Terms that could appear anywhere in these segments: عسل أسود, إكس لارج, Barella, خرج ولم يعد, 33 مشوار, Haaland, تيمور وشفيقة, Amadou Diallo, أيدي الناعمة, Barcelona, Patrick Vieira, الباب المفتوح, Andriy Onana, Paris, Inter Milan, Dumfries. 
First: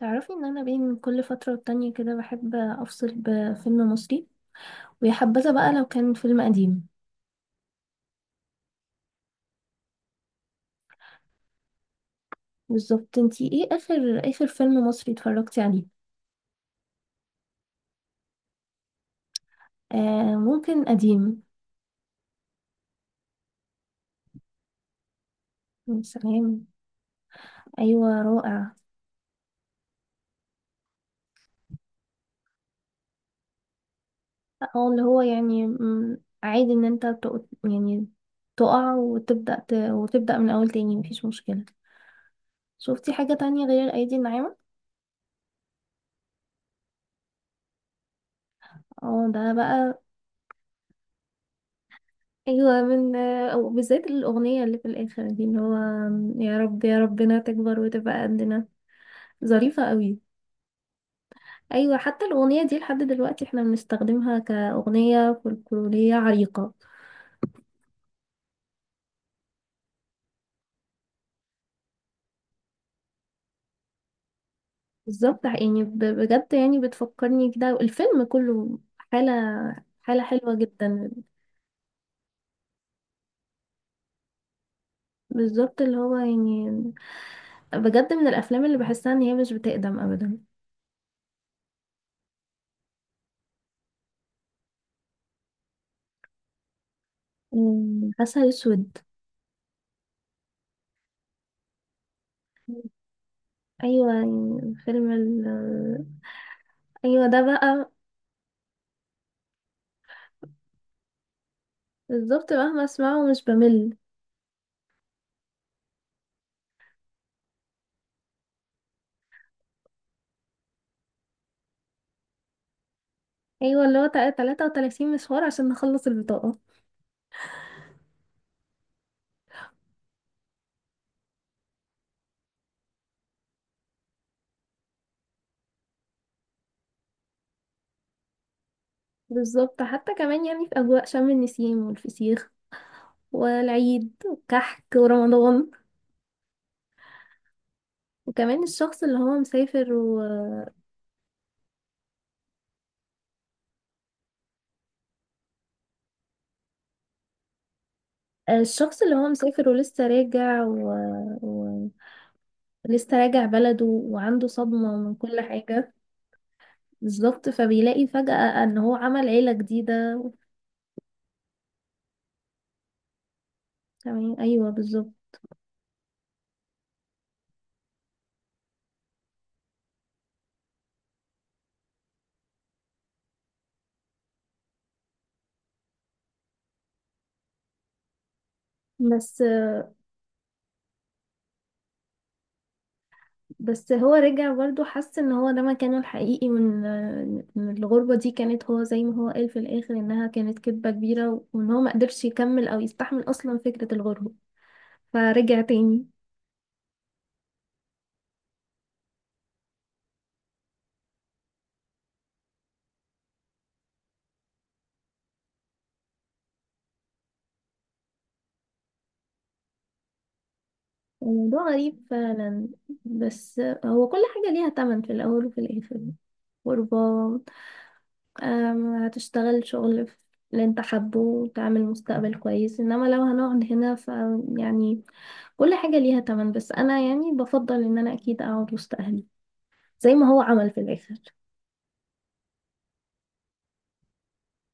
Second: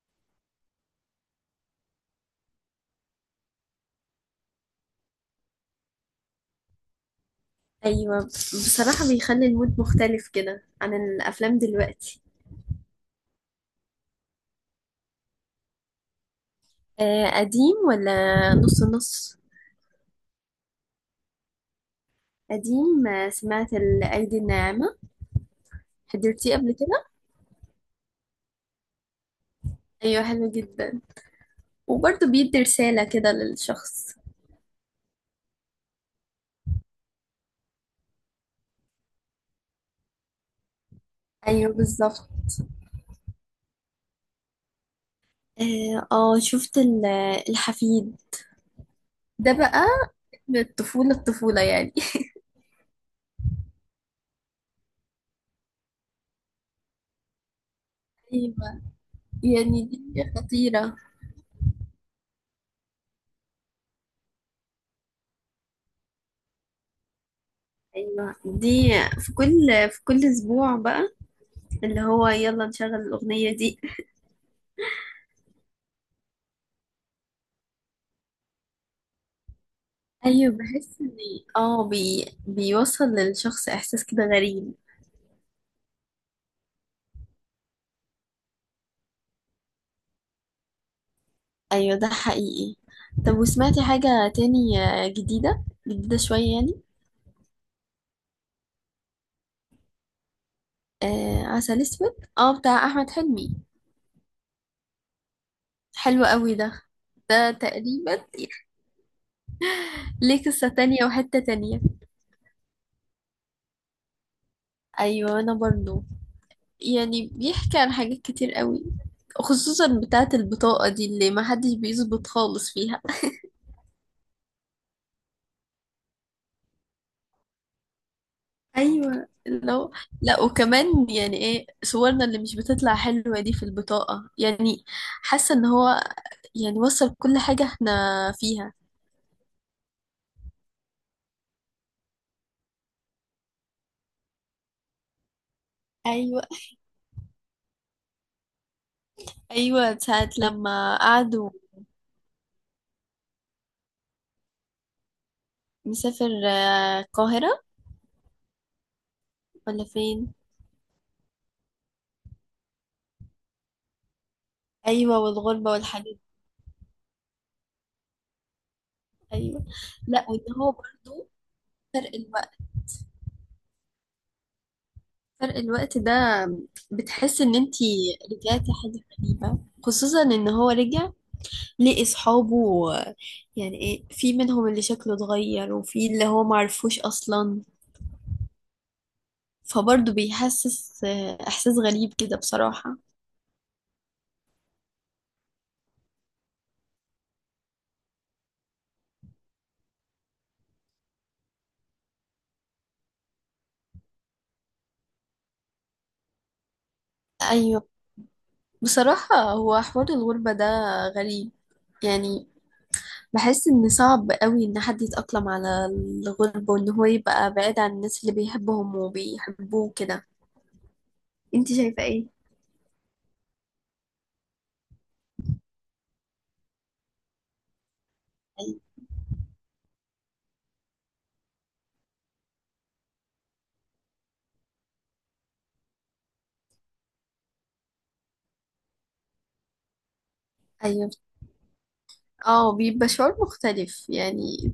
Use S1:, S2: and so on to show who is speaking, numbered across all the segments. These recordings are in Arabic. S1: تعرفي ان انا بين كل فترة والتانية كده بحب افصل بفيلم مصري، ويا حبذا بقى لو كان فيلم قديم.
S2: ايوه بصراحة بيخلي المود مختلف كده عن الافلام دلوقتي
S1: بالظبط، انتي ايه اخر اخر فيلم مصري اتفرجتي عليه؟
S2: قديم ولا؟ نص نص.
S1: آه ممكن قديم.
S2: قديم. سمعت الايدي الناعمة.
S1: يا
S2: حضرتيه
S1: سلام.
S2: قبل كده؟
S1: ايوه رائع.
S2: ايوه، حلو جدا وبرضه بيدي رسالة كده للشخص.
S1: اه اللي هو يعني عادي ان انت تقع وتبدأ وتبدأ من اول تاني، مفيش مشكلة.
S2: ايوه، بالظبط.
S1: شفتي حاجة تانية غير ايدي الناعمة؟
S2: اه، شفت الحفيد.
S1: اه ده
S2: ده بقى.
S1: بقى.
S2: من الطفولة الطفولة يعني.
S1: ايوه، من أو بالذات الاغنيه اللي في الاخر دي اللي هو يا رب يا ربنا تكبر وتبقى قدنا.
S2: ايوه، يعني
S1: ظريفه قوي.
S2: دي خطيرة.
S1: ايوه، حتى الاغنيه دي لحد دلوقتي احنا بنستخدمها كاغنيه فولكلوريه عريقه.
S2: ايوه، دي في كل في كل اسبوع بقى، اللي هو يلا نشغل الاغنية دي.
S1: بالظبط يعني بجد يعني بتفكرني كده الفيلم كله حاله، حاله حلوه
S2: ايوه، بحس
S1: جدا.
S2: ان بيوصل للشخص احساس كده غريب.
S1: بالظبط اللي هو يعني بجد من الافلام اللي بحسها ان هي مش بتقدم ابدا.
S2: ايوه، ده حقيقي. طب، وسمعتي حاجة تاني، جديدة جديدة شوية يعني؟
S1: عسل اسود.
S2: آه، عسل اسود، بتاع احمد حلمي.
S1: ايوه يعني
S2: حلو قوي ده.
S1: ايوه ده
S2: ده
S1: بقى.
S2: تقريبا ليه قصة تانية وحتة تانية.
S1: بالظبط مهما اسمعه مش بمل.
S2: ايوه، انا برضو، يعني بيحكي عن حاجات كتير قوي، خصوصا بتاعة البطاقة دي اللي محدش بيظبط خالص فيها.
S1: ايوه اللي هو 33 مشوار عشان نخلص البطاقة.
S2: ايوه. لا، وكمان يعني ايه صورنا اللي مش بتطلع حلوه دي في البطاقه، يعني حاسه ان هو يعني وصل كل حاجه احنا فيها.
S1: بالظبط، حتى كمان يعني في اجواء شم النسيم والفسيخ والعيد والكحك ورمضان.
S2: ايوه،
S1: وكمان الشخص اللي هو مسافر
S2: ايوه، ساعه لما قعدوا مسافر، القاهره
S1: الشخص اللي هو مسافر
S2: ولا
S1: ولسه
S2: فين؟
S1: راجع و... لسه راجع بلده وعنده صدمة من
S2: ايوه،
S1: كل
S2: والغربه
S1: حاجة.
S2: والحاجات دي.
S1: بالظبط، فبيلاقي فجأة ان هو عمل عيلة
S2: ايوه،
S1: جديده.
S2: لا، وان هو برضو فرق الوقت،
S1: تمام ايوه بالظبط.
S2: فرق الوقت ده بتحس ان انتي رجعتي حاجه غريبه، خصوصا ان هو رجع ليه اصحابه، يعني ايه، في منهم اللي شكله اتغير وفي اللي هو معرفوش اصلا،
S1: بس
S2: فبرضه بيحسس احساس غريب كده بصراحة.
S1: بس هو رجع برضه حس ان هو ده مكانه الحقيقي، وان إن الغربة دي كانت، هو زي ما هو قال في الاخر انها كانت كذبة كبيرة، وان هو ما قدرش يكمل او يستحمل اصلا فكرة الغربة، فرجع تاني.
S2: ايوه، بصراحة هو حوار الغربة ده غريب، يعني بحس ان صعب قوي ان حد يتأقلم على الغربة وان هو يبقى بعيد عن الناس اللي بيحبهم وبيحبوه كده.
S1: الموضوع
S2: انت شايفة
S1: غريب
S2: ايه؟
S1: فعلا. بس هو كل حاجة ليها تمن في الاول وفي الاخر. غربة. هتشتغل شغل في اللي انت حابه وتعمل مستقبل كويس، انما لو هنقعد هنا ف يعني كل حاجة ليها تمن، بس انا يعني بفضل ان انا اكيد اقعد وسط اهلي، زي ما هو عمل في
S2: ايوه،
S1: الآخر.
S2: اه، بيبقى شعور مختلف يعني.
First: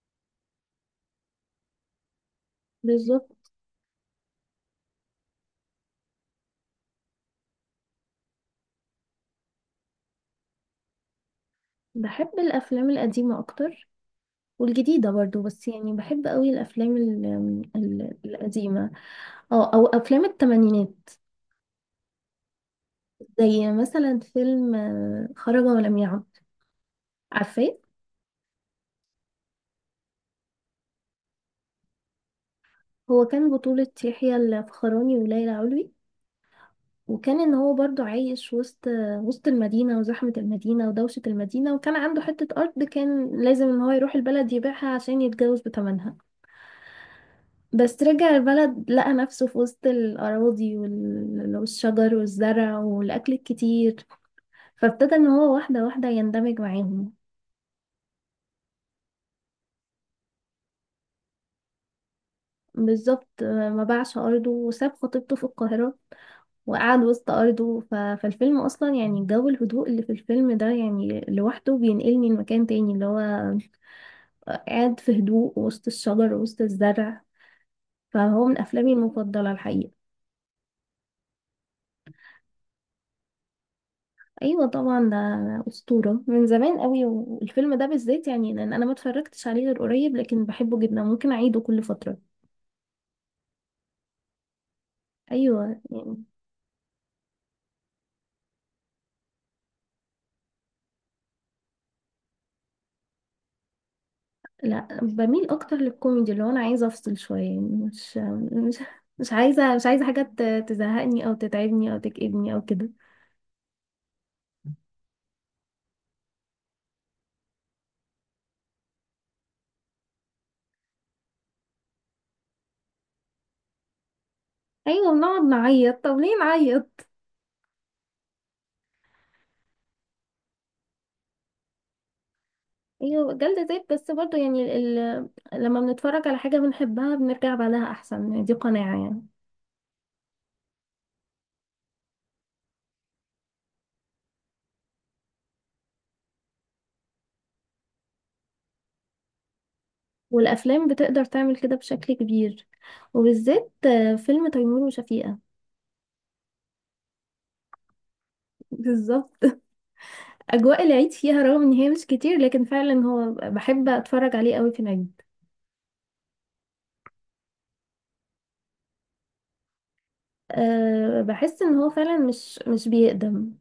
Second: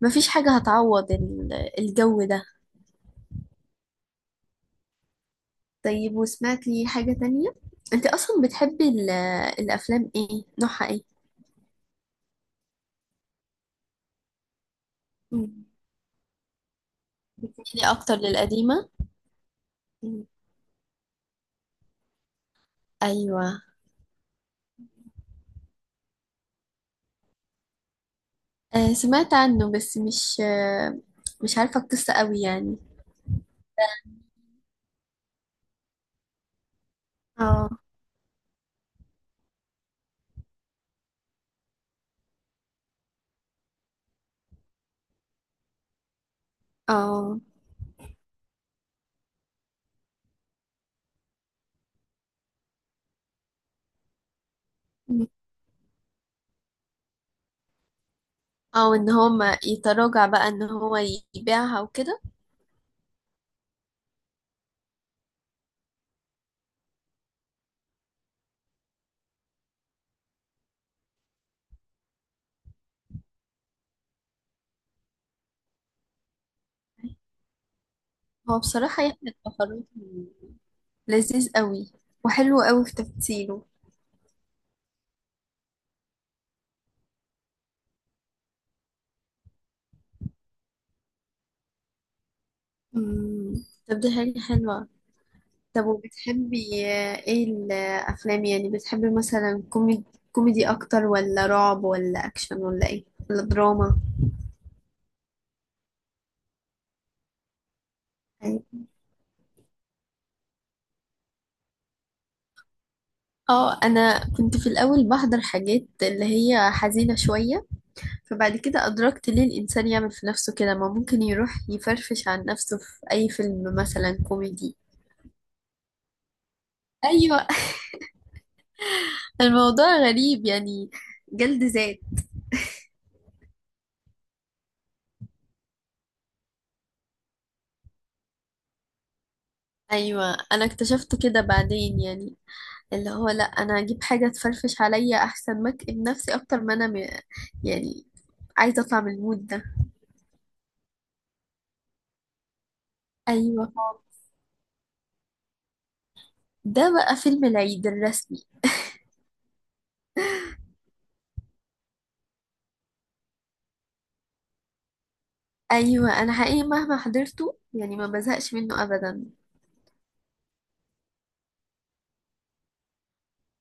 S2: مفيش حاجة هتعوض الجو ده.
S1: بالظبط.
S2: طيب، وسمعت لي حاجة تانية، انت اصلا بتحبي الافلام ايه، نوعها ايه؟
S1: بحب الأفلام القديمة أكتر، والجديدة برضو،
S2: مم.
S1: بس يعني بحب قوي الأفلام
S2: يعني اكتر للقديمة.
S1: القديمة. اه أو أفلام
S2: مم.
S1: التمانينات.
S2: ايوه.
S1: زي مثلا فيلم خرج ولم يعد. عارفاه؟
S2: آه، سمعت عنه بس مش عارفة القصة قوي يعني.
S1: هو كان بطولة يحيى الفخراني وليلى علوي، وكان ان
S2: اه،
S1: هو برضو عايش وسط المدينة وزحمة المدينة ودوشة المدينة، وكان عنده حتة أرض كان لازم ان هو يروح البلد يبيعها عشان يتجوز بتمنها.
S2: اه،
S1: بس رجع البلد لقى نفسه في وسط الأراضي والشجر والزرع والأكل الكتير، فابتدى إن
S2: مم.
S1: هو واحدة واحدة يندمج معاهم.
S2: او ان هو ما يتراجع بقى، ان هو يبيعها وكده.
S1: بالظبط، ما باعش أرضه وساب خطيبته في القاهرة وقعد وسط أرضه فالفيلم أصلا يعني جو الهدوء اللي في الفيلم ده يعني لوحده بينقلني لمكان تاني اللي هو قاعد في هدوء وسط الشجر وسط الزرع. فهو من
S2: هو
S1: أفلامي
S2: بصراحة يحيى
S1: المفضلة
S2: الفخراني
S1: الحقيقة.
S2: لذيذ قوي، وحلو قوي في تمثيله.
S1: ايوه طبعا، ده اسطوره من زمان قوي، والفيلم ده بالذات يعني لان انا ما اتفرجتش عليه غير قريب، لكن بحبه جدا ممكن اعيده كل فتره.
S2: مم. طب، دي حاجة حلوة.
S1: ايوه
S2: طب،
S1: يعني
S2: وبتحبي ايه الافلام؟ يعني بتحبي مثلا كوميدي. كوميدي اكتر ولا رعب ولا اكشن ولا ايه، ولا دراما؟
S1: لا، بميل اكتر للكوميدي، اللي هو انا عايزه افصل شويه، يعني
S2: أيوة.
S1: مش مش عايزه حاجه تزهقني او تتعبني او تكئبني او كده.
S2: اه، انا كنت في الاول بحضر حاجات اللي هي حزينة شوية، فبعد كده ادركت ليه الانسان يعمل في نفسه كده؟ ما ممكن يروح يفرفش عن نفسه في اي فيلم مثلا كوميدي.
S1: ايوه، بنقعد نعيط، طب ليه نعيط.
S2: ايوه. الموضوع غريب يعني، جلد ذات.
S1: ايوه جلد ذات، بس برضه يعني لما بنتفرج على حاجه بنحبها بنرجع بعدها احسن، دي قناعه يعني.
S2: ايوه، انا اكتشفت كده بعدين يعني، اللي هو لا، انا اجيب حاجه تفرفش عليا احسن ما اكئب نفسي اكتر، ما يعني عايزه اطلع من المود ده.
S1: والأفلام بتقدر تعمل كده بشكل كبير،
S2: ايوه،
S1: وبالذات فيلم تيمور وشفيقة.
S2: ده بقى فيلم العيد الرسمي.
S1: بالظبط. أجواء العيد فيها، رغم إن هي مش كتير، لكن فعلا هو بحب أتفرج عليه قوي في العيد.
S2: ايوه، انا حقيقي مهما حضرته يعني ما بزهقش منه ابدا.
S1: أه بحس إن هو فعلا مش بيقدم.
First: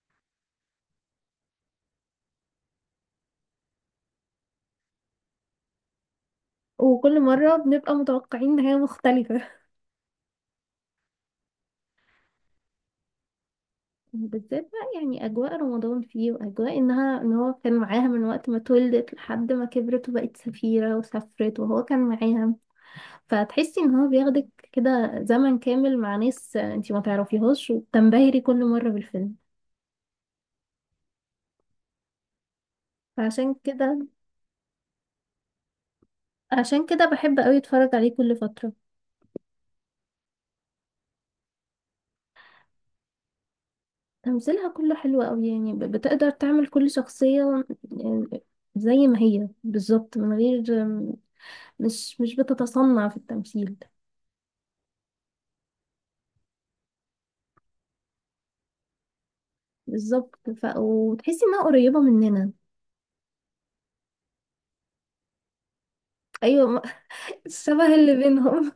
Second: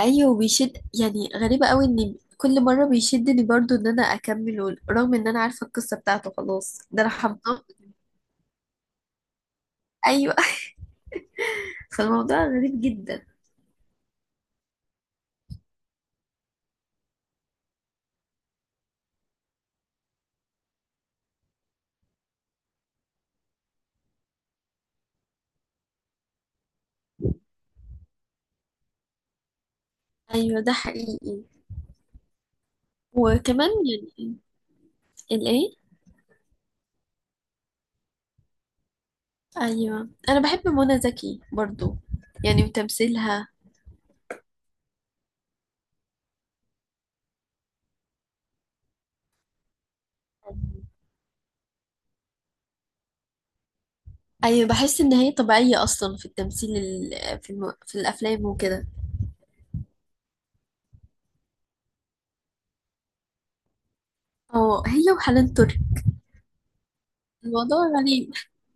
S2: ايوه، وبيشد، يعني غريبه قوي ان كل مره بيشدني برضو ان انا اكمله، رغم ان انا عارفه القصه بتاعته خلاص، ده انا
S1: وكل مرة
S2: حافظاه.
S1: بنبقى متوقعين نهاية مختلفة.
S2: ايوه. فالموضوع غريب جدا.
S1: بالذات بقى يعني أجواء رمضان فيه، وأجواء إنها، إن هو كان معاها من وقت ما اتولدت لحد ما كبرت وبقت سفيرة وسافرت وهو كان معاها، فتحسي ان هو بياخدك كده زمن كامل مع ناس انتي ما تعرفيهاش، وبتنبهري كل مرة بالفيلم.
S2: ايوه، ده حقيقي.
S1: فعشان
S2: وكمان
S1: كده
S2: يعني الايه؟
S1: عشان كده بحب قوي اتفرج عليه كل فترة.
S2: ايوه، انا بحب منى زكي برضو، يعني وتمثيلها.
S1: تمثيلها كله حلو قوي، يعني بتقدر تعمل كل شخصية، يعني زي ما هي بالظبط، من غير، مش بتتصنع في التمثيل.
S2: ايوه، بحس ان هي طبيعيه اصلا في التمثيل، في الافلام وكده.
S1: بالظبط وتحسي انها قريبة مننا.
S2: اه، هي وحنان ترك.
S1: ايوه
S2: الموضوع
S1: الشبه اللي
S2: غريب.
S1: بينهم،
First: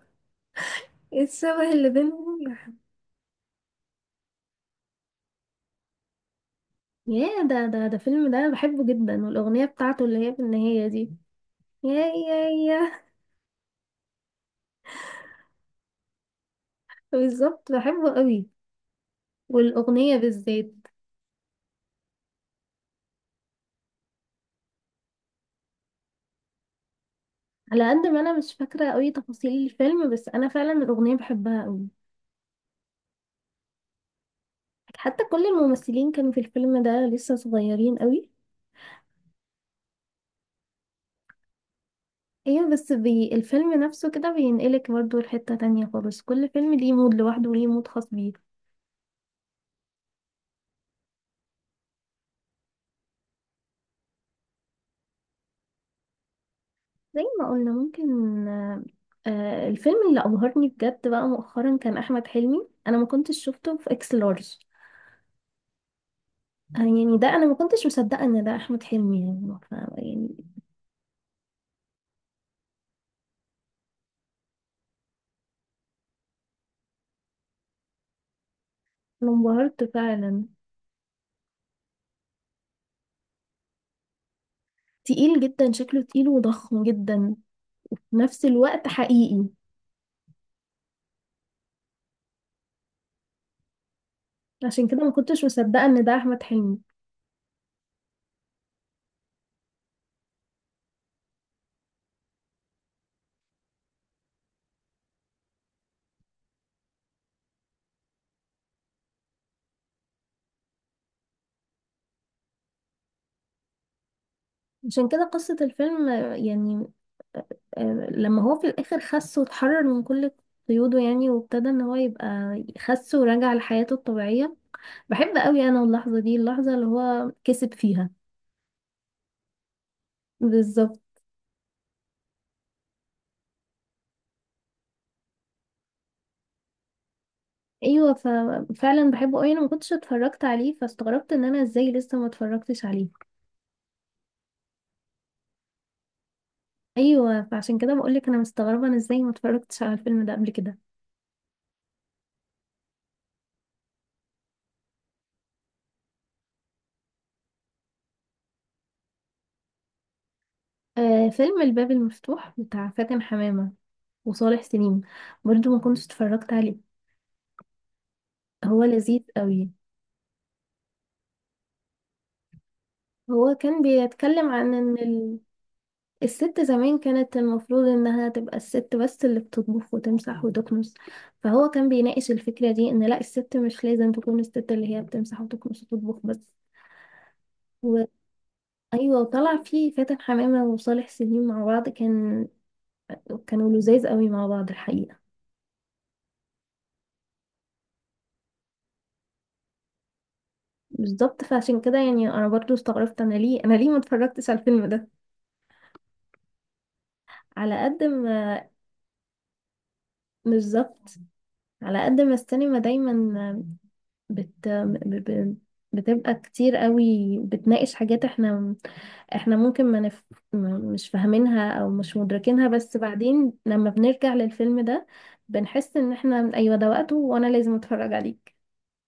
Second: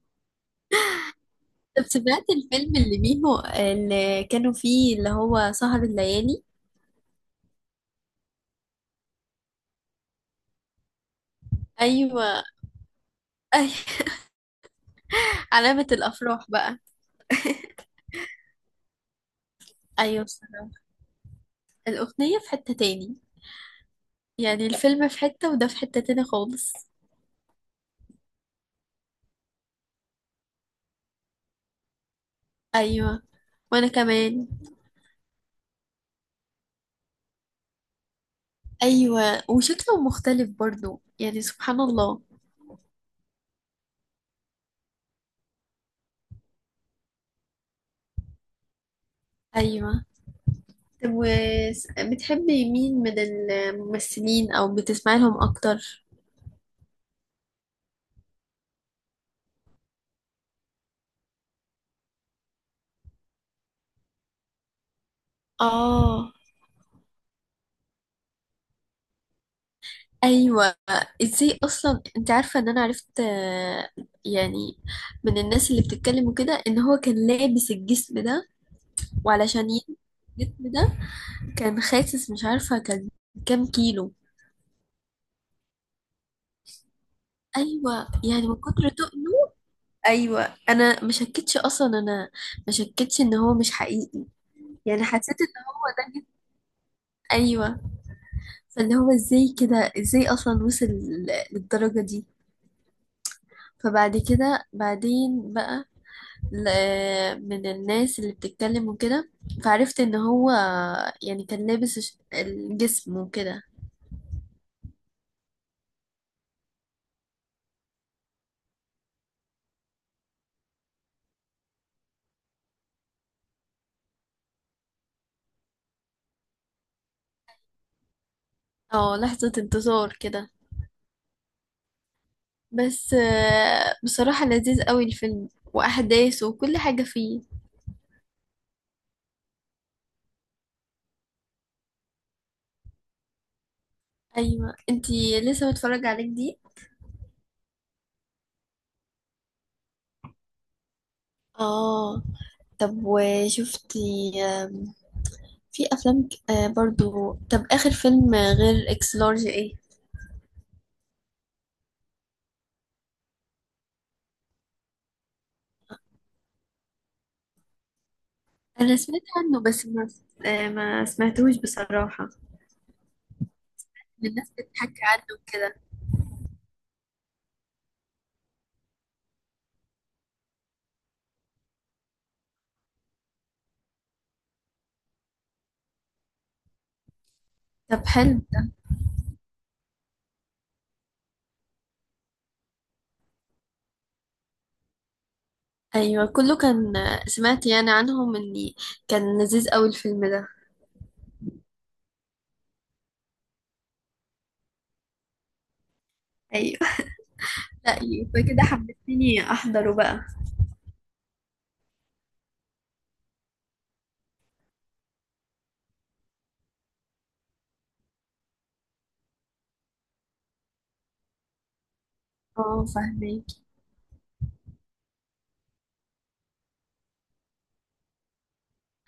S1: الشبه
S2: طب،
S1: اللي
S2: سمعت
S1: بينهم.
S2: الفيلم اللي ميمو اللي كانوا فيه، اللي هو سهر الليالي؟
S1: ياه، ده فيلم ده أنا بحبه جدا، والأغنية بتاعته اللي هي في النهاية دي، يا
S2: ايوه.
S1: يا يا.
S2: أي... علامه الافراح بقى.
S1: بالظبط، بحبه قوي، والأغنية
S2: ايوه، بصراحه
S1: بالذات.
S2: الاغنيه في حته تاني، يعني الفيلم في حته وده في حته تاني خالص.
S1: على قد ما أنا مش فاكرة قوي تفاصيل الفيلم، بس أنا فعلا الأغنية بحبها قوي.
S2: ايوه، وانا كمان.
S1: حتى كل الممثلين كانوا في الفيلم ده لسه صغيرين قوي.
S2: ايوه، وشكله مختلف برضو يعني، سبحان الله.
S1: ايوه، بس بي الفيلم نفسه كده بينقلك برضه لحتة تانية خالص، كل فيلم ليه مود لوحده وليه مود خاص بيه.
S2: ايوه. طب، وبتحبي مين من الممثلين او بتسمعي لهم اكتر؟
S1: زي ما قلنا ممكن الفيلم اللي أبهرني بجد بقى مؤخرا كان أحمد حلمي، أنا ما كنتش شفته في إكس لارج.
S2: اه.
S1: يعني ده أنا ما كنتش مصدقة إن ده أحمد حلمي، يعني
S2: ايوه، ازاي اصلا انت عارفه ان انا عرفت، يعني من الناس اللي بتتكلم وكده، ان هو كان لابس الجسم ده.
S1: أنا
S2: وعلشان
S1: انبهرت
S2: يلبس
S1: فعلا.
S2: الجسم ده كان خاسس، مش عارفه كان كام كيلو.
S1: تقيل جدا، شكله تقيل وضخم جدا
S2: ايوه،
S1: في نفس
S2: يعني من
S1: الوقت،
S2: كتر
S1: حقيقي.
S2: تقله. ايوه، انا ما شكتش اصلا، انا ما شكتش ان هو مش حقيقي.
S1: عشان كده
S2: يعني
S1: ما
S2: حسيت
S1: كنتش
S2: ان
S1: مصدقة إن ده
S2: جيت-
S1: أحمد حلمي.
S2: ايوه، فاللي هو ازاي كده، ازاي اصلا وصل للدرجة دي. فبعد كده بعدين بقى من الناس اللي بتتكلم وكده، فعرفت ان هو يعني كان لابس الجسم وكده.
S1: عشان كده قصة الفيلم آه، آه، لما هو في الآخر خس واتحرر من كل قيوده، يعني وابتدى إن هو يبقى خس ورجع لحياته الطبيعية. بحب قوي انا اللحظه دي، اللحظه اللي هو كسب فيها.
S2: اه، لحظة انتصار كده.
S1: بالظبط.
S2: بس بصراحة لذيذ قوي الفيلم، واحداثه وكل حاجة فيه.
S1: ايوه ففعلا بحبه قوي، انا ما كنتش اتفرجت عليه فاستغربت ان انا ازاي لسه ما اتفرجتش عليه.
S2: ايوه، انتي لسه متفرجة عليه جديد.
S1: ايوه فعشان كده بقول لك انا مستغربه انا ازاي ما اتفرجتش على الفيلم ده قبل كده.
S2: اه. طب، وشفتي في افلام برضو؟ طب، اخر فيلم غير اكس لارج ايه؟
S1: آه، فيلم الباب المفتوح بتاع فاتن حمامه وصالح سليم، برضو ما كنتش اتفرجت عليه. هو
S2: انا
S1: لذيذ
S2: سمعت عنه،
S1: قوي.
S2: بس ما سمعتوش بصراحة،
S1: هو كان
S2: من
S1: بيتكلم
S2: الناس
S1: عن ان
S2: بتحكي عنه كده.
S1: الست زمان كانت المفروض انها تبقى الست بس اللي بتطبخ وتمسح وتكنس، فهو كان بيناقش الفكرة دي ان لا، الست مش لازم تكون الست اللي هي بتمسح وتكنس وتطبخ بس
S2: طب،
S1: و...
S2: حلو.
S1: ايوه، وطلع فيه فاتن حمامة وصالح سليم مع بعض، كان كانوا لذاذ قوي مع بعض الحقيقة.
S2: ايوه، كله كان، سمعت يعني عنهم اني كان لذيذ قوي الفيلم ده.
S1: بالظبط، فعشان كده يعني انا برضو استغربت انا ليه، انا ليه ما اتفرجتش على الفيلم ده.
S2: ايوه.
S1: على
S2: لا،
S1: قد
S2: يبقى كده
S1: ما
S2: حمستني احضره بقى.
S1: بالظبط. على قد ما السينما دايما بت... ب... ب... بتبقى كتير قوي بتناقش حاجات احنا، احنا ممكن ما نف... ما- مش فاهمينها او مش مدركينها،
S2: اه،
S1: بس
S2: فاهمه.
S1: بعدين لما بنرجع للفيلم ده بنحس ان احنا ايوه ده وقته وانا لازم اتفرج عليك.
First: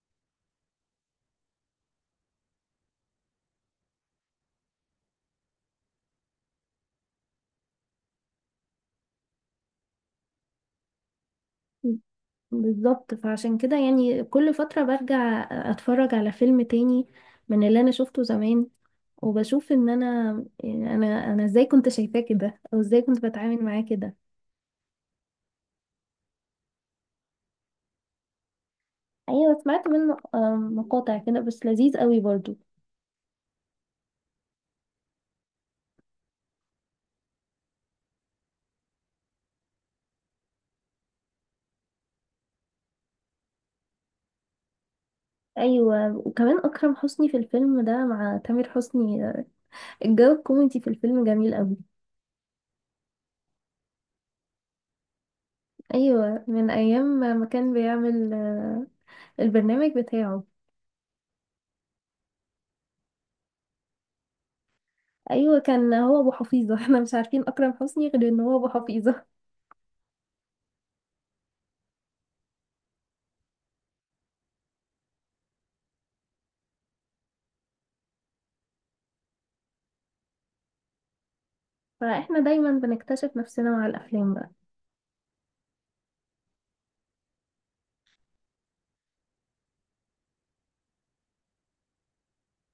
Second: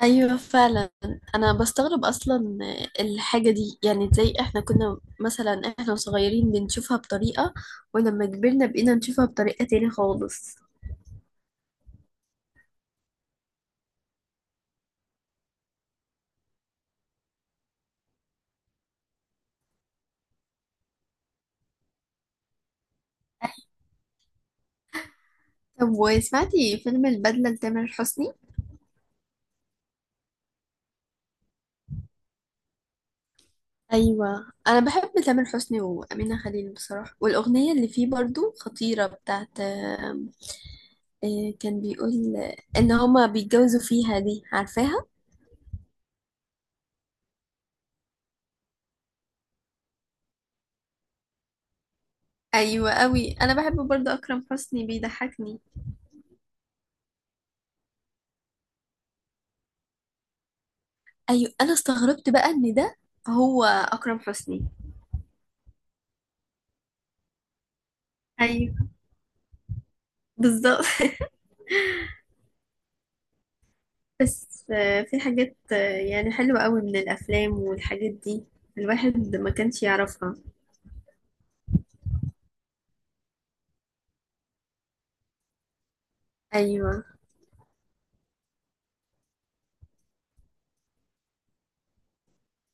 S2: ايوه فعلا. انا بستغرب اصلا الحاجه دي، يعني ازاي احنا كنا مثلا، احنا صغيرين بنشوفها بطريقه، ولما كبرنا بقينا نشوفها بطريقه تاني خالص.
S1: بالظبط، فعشان كده يعني كل فترة برجع اتفرج على فيلم تاني من اللي انا شفته زمان، وبشوف ان انا، يعني انا ازاي كنت شايفاه كده، او ازاي كنت بتعامل معاه كده.
S2: طب، وسمعتي فيلم البدلة لتامر حسني؟
S1: ايوه سمعت منه مقاطع كده بس لذيذ قوي برضو.
S2: ايوه، انا بحب تامر حسني وامينه خليل بصراحه، والاغنيه اللي فيه برضو خطيره بتاعت آم، آه، كان بيقول ان هما بيتجوزوا فيها دي، عارفاها؟
S1: ايوه وكمان اكرم حسني في الفيلم ده مع تامر حسني، الجو الكوميدي في الفيلم جميل قوي.
S2: أيوة، أوي أنا بحب برضه أكرم حسني، بيضحكني.
S1: ايوه من ايام ما كان بيعمل البرنامج بتاعه.
S2: ايوه، انا استغربت بقى ان ده هو اكرم حسني.
S1: ايوه كان هو ابو حفيظه. احنا مش عارفين اكرم حسني غير ان هو ابو
S2: ايوه،
S1: حفيظه.
S2: بالظبط. بس في حاجات، يعني حلوة قوي من الافلام، والحاجات دي الواحد ما كانش يعرفها.
S1: فاحنا دايما بنكتشف نفسنا مع الافلام.
S2: ايوه.